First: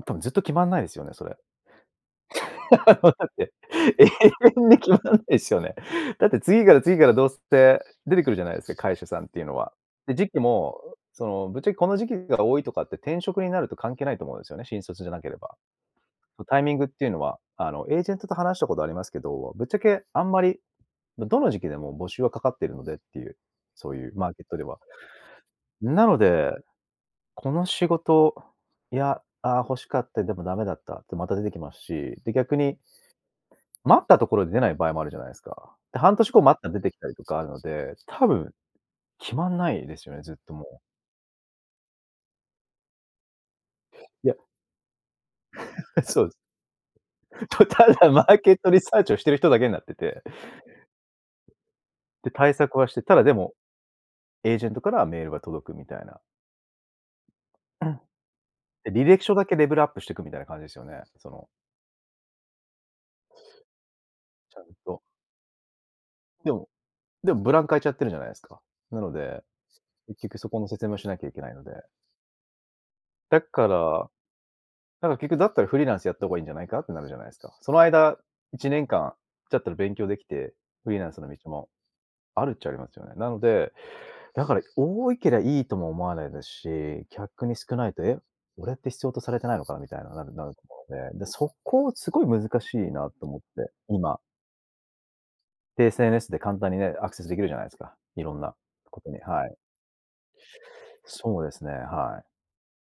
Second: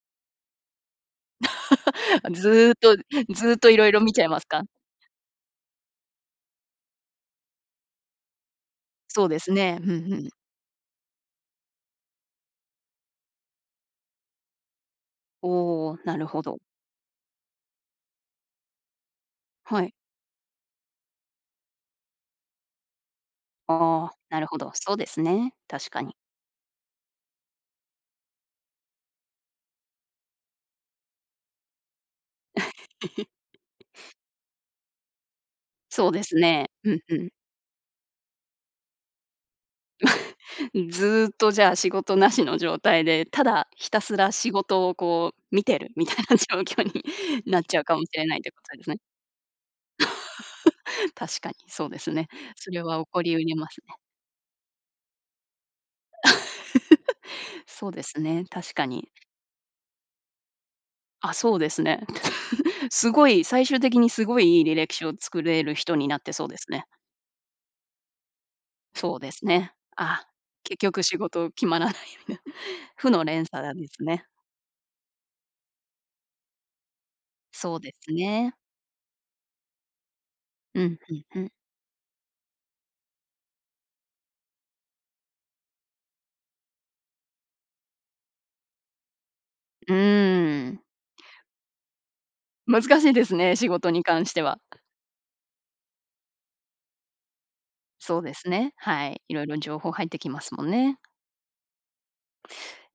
ん、多分ずっと決まんないですよね、それ。あ、ずっと、だっずて、っと色々永見ちゃいますか？遠に決まらないすよね。だって、次から次からどうすって、出てくるじゃないすか、会社さんそっうでていうすのは。ね。ふんふで、時ん。期も、その、ぶっちゃけこの時期が多いとかって転職になると関係ないと思うすよね、新卒じゃなければ。おお、なるほま、ど。タイミングっていうのは、あの、エージェントと話したことありますけど、ぶっちゃはい。けあんまり、だ、どの時期でも募集はかかってるのでっていう、そうあいう、あ、マーなケッるトほでど。はそうですね、確かなに。ので、この仕事、や、ああ、欲しかった、でもダメだったって、また出てきますし、で、逆に、す 待ったところで出ない場合もあるじゃないすか？で、そう半で年す後待ったね。ら出てうきん、たふりとん。かあるので、多分、決まんないですよね、ずっとも う。ずっとじゃあ、仕事無しの状態で、ただひたすいらや仕事をこう、見てる みたいそうでなす。状況になっと、ちゃうたかもしだマれなーいというケこットとリですね。サーチをしてる人だけなってて 確かにそうですね。で、対そ策れはしはて、起たこだでりうも、りますね。エージェントからはメールが届くみたいな。うそうん。ですね、確かで、履に。歴書だけレベルアップしてくみたいな感じですよね。そあ、のそうですね。すごい、最終的にすごちいゃいいん履歴と。書を作れる人になってそうでですも、ね。でもブランク空いちゃってるじゃないですか。なのそうでで、すね。結ああ、局そこの結説明を局し仕なきゃいけ事ないの決で。まらないような、負のだ連鎖から、なんですだね。から結局だったらフリーランスやった方がいいんじゃないか？ってなるじゃないすか。そそのうです間、ね。1年間じゃったら勉強できて、うフリん、ーランふスんのふ道ん。も、あるっちゃありますよね。なので、だから多いけりゃいいとも思わないですし、きゃくに少ないと、え？俺って必要とされてないのかな？みうたいななるなるとーん。思うので、で、そこをすごい難しい難なしいでとす思っね、仕て、事に今。関しては。で、SNS で簡単にね、アクセス出来るじゃないすか、そう色でんすなね、こはとに、い、は色い。々情報入ってきますもんね。そうですね。はい。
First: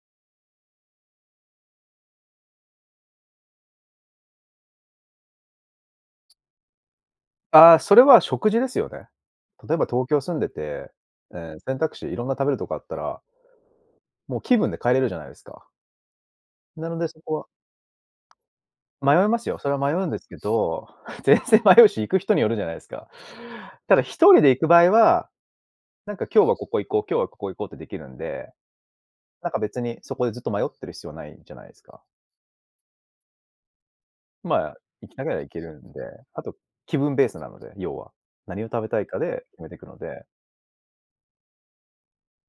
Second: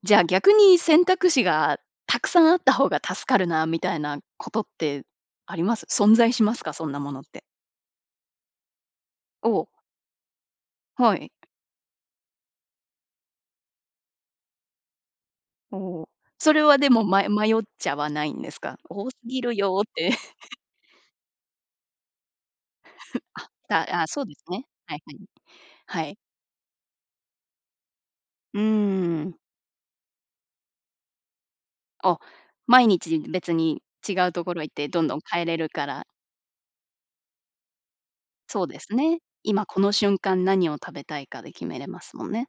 じゃあ、逆に、選択肢がたくさんあった方が助かるな、みたいなことってあります？存在しますか？そんなものって。ああ、それは食事ですよね。おお。例えば東京住んでて、はい。ええ、選択肢、いろんな食べるとこあったらもう気分で変えれるじゃないすか。おお、それはなでのも、で、そまよこ迷っちゃわないんですか？多はす迷いまぎするよ、それよはっ迷うて。んですけ ど、全然迷うし、行く人によるじゃないですか。あ、たただあ、一そうで人で行ね。く場合はいはい。は、はない。んか今日はここ行こう、今日はここ行こうってできるんで。うーん。なんか別に、そこでずっと迷ってる必要ないじゃないすか。あ、毎日、別に違うところま行っあ、て、ど行んきどんながら変え行れけるるかんで、ら。あと、気分ベースなので、要は。そ何をうで食べすたいね、かで決今めてこくのの瞬で。間何を食べたいかで決めれますもんね。